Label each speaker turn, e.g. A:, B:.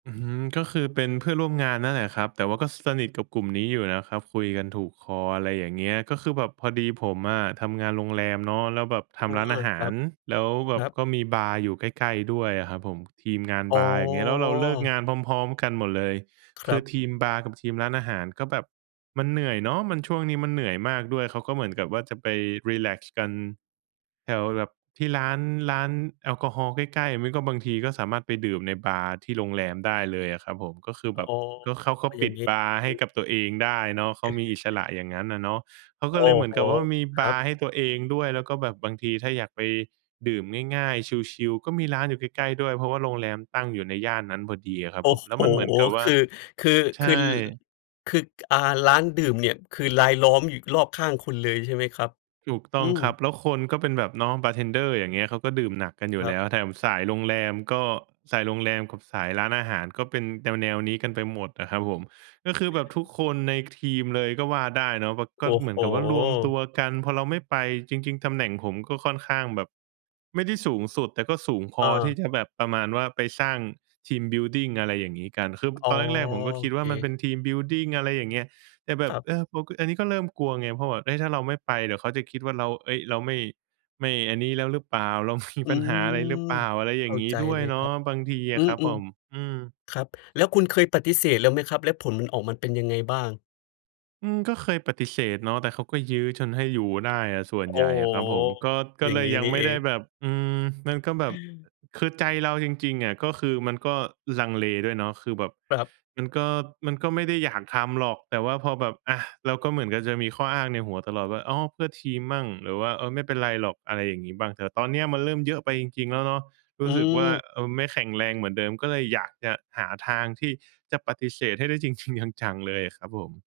A: อื้อฮือ ก็คือเป็นเพื่อนร่วมงานนั่นแหละครับ แต่ว่าก็สนิทกับกลุ่มนี้อยู่นะครับ คุยกันถูกคอ อะไรอย่างเงี้ย ก็คือแบบพอดีผมอะทำงานโรงแรมเนาะ แล้วแบบท
B: อา
A: ำร้านอาห
B: ค
A: า
B: รั
A: ร
B: บ
A: แล้วแบ
B: คร
A: บ
B: ับ
A: ก็มีบาร์อยู่ใกล้ ๆ ด้วยอะครับผม ทีมงาน
B: อ๋อ
A: บาร์ อย่างเงี้ย แล้วเราเลิกงานพร้อม ๆ กันหมดเลย
B: ค
A: ค
B: ร
A: ื
B: ั
A: อ
B: บ
A: ทีมบาร์กับทีมร้านอาหารก็แบบมันเหนื่อยเนาะ มัน ช่วงนี้มันเหนื่อยมากด้วย เขาก็เหมือนกับว่า จะไปรีแลกซ์กันแถวแบบที่ร้าน ร้านแอลกอฮอล์ใกล้ ๆ หรือไม่ก็บางทีก็สามารถไปดื่มในบาร์ที่โรงแรมได้เลยอะครับผม ก็คือแบ
B: อ๋
A: บ
B: อ
A: ก็ เขาก็
B: อ
A: ป
B: ย่
A: ิ
B: าง
A: ด
B: งี้
A: บาร์ใ
B: อ
A: ห
B: ื
A: ้
B: ม
A: กับตัวเองได้เนาะ เขามีอิสระอย่างงั้นอะเนาะ เขาก
B: โ
A: ็
B: อ
A: เล
B: ้
A: ยเหมือ
B: โ
A: น
B: ฮ
A: กับว่า มี
B: ค
A: บ
B: รั
A: า
B: บ
A: ร์ให้ตัวเองด้วย แล้วก็แบบบางทีถ้าอยากไปดื่มง่าย ๆ ชิล ๆ ก็มีร้านอยู่ใกล้ ๆ ด้วย เพราะว่าโรงแรมตั้งอยู่ในย่านนั้นพอดีอะครั
B: โ
A: บ
B: อ้
A: ผม แล้
B: โฮ
A: วมันเหมือนกับว่
B: ค
A: า
B: ือ คือ
A: ใช
B: คือ
A: ่
B: ล คือ ก อา ร้านดื่มเนี่ย คือรายล้อมอยู่รอบข้างคุณเลย ใช่ไหมครับ?
A: ถูกต
B: อ
A: ้
B: ื
A: อง
B: ม
A: ครับ แล้วคนก็เป็นแบบน้องบาร์เทนเดอร์ อย่างเงี้ย เขาก็ดื่มหนักกันอยู
B: ค
A: ่
B: ร
A: แ
B: ั
A: ล
B: บ
A: ้ว แถมสายโรงแรมก็ สายโรงแรมกับสายร้านอาหารก็เป็นแนว ๆ นี้กันไปหมดน่ะครับผม ก็คือแบบทุกคนในทีมเลยก็ว่าได้เนาะ แบบก
B: โ
A: ็
B: อ้
A: เหมื
B: โ
A: อนกับว่ารวมตั
B: ฮ
A: วกัน พอเราไม่ไป จริง ๆ ตำแหน่งผมก็ค่อนข้างแบบ ไม่ได้สูงสุด แต่ก็สูงพ
B: อ
A: อที่
B: า
A: จะแบบประมาณว่า ไปสร้าง ทีมบิลดิง อะไรอย่างงี้กัน คือ
B: อ๋
A: ต
B: อ
A: อนแรก ๆ ผมก็
B: โ
A: ค
B: อ
A: ิด
B: เ
A: ว
B: ค
A: ่า มันเป็น ทีมบิลดิง อะไรอย่างเงี้ย แต่แบ
B: ค
A: บ
B: รับ
A: เออ พ อันนี้ก็เริ่มกลัวไง เพราะแบบ เฮ้ย ถ้าเราไม่ไป เดี๋ยวเขาจะคิดว่า เรา เฮ้ย เราไม่ ไม่อันนี้แล้วรึเปล่า? เรา มี
B: อื
A: ปัญหาอะไรหรือเ
B: ม
A: ปล่า? อะไรอย
B: เข
A: ่า
B: ้
A: ง
B: า
A: งี
B: ใ
A: ้
B: จ
A: ด้ว
B: เล
A: ย
B: ย
A: เน
B: ค
A: า
B: รั
A: ะ
B: บ
A: บางทีอ
B: อื
A: ะครับผ
B: ม
A: ม อืม
B: ๆ ครับ แล้วคุณเคยปฏิเสธแล้วไหมครับ? แล้วผลมันออกมาเป็นยังไงบ้าง?
A: อืม ก็เคยปฏิเสธเนาะ แต่เขาก็ยื้อจนให้อยู่ได้อะส่วน
B: โ
A: ใ
B: อ้
A: หญ่
B: โ
A: อะครับผม ก
B: ฮ
A: ็ ก
B: อ
A: ็
B: ย่า
A: เล
B: งง
A: ย
B: ี้
A: ยั
B: น
A: ง
B: ี่
A: ไม
B: เ
A: ่
B: อ
A: ได้
B: ง
A: แบบ อืม มันก็แบบ อือ คือใจเราจริง ๆ อะก็คือมันก็ลังเลด้วยเนาะ คือแบบ
B: ครับ
A: มันก็ มันก็ไม่ได้อยากทำหรอก แต่ว่าพอแบบ อะ เราก็เหมือนกับจะมีข้ออ้างในหัวตลอดว่า "อ้อ เพื่อทีมมั่ง" หรือว่า "เออ ไม่เป็นไรหรอก" อะไรอย่างงี้บ้าง แต่ตอนเนี้ยมันเริ่มเยอะไปจริง ๆ แล้วเนาะ ร
B: อื
A: ู้สึกว่า
B: ม
A: เออ ไม่แข็งแรงเหมือนเดิม ก็เลยอยากจะหาทางที่จะปฏิเสธให้ได้จริง ๆ จัง ๆ เลยอะครับผม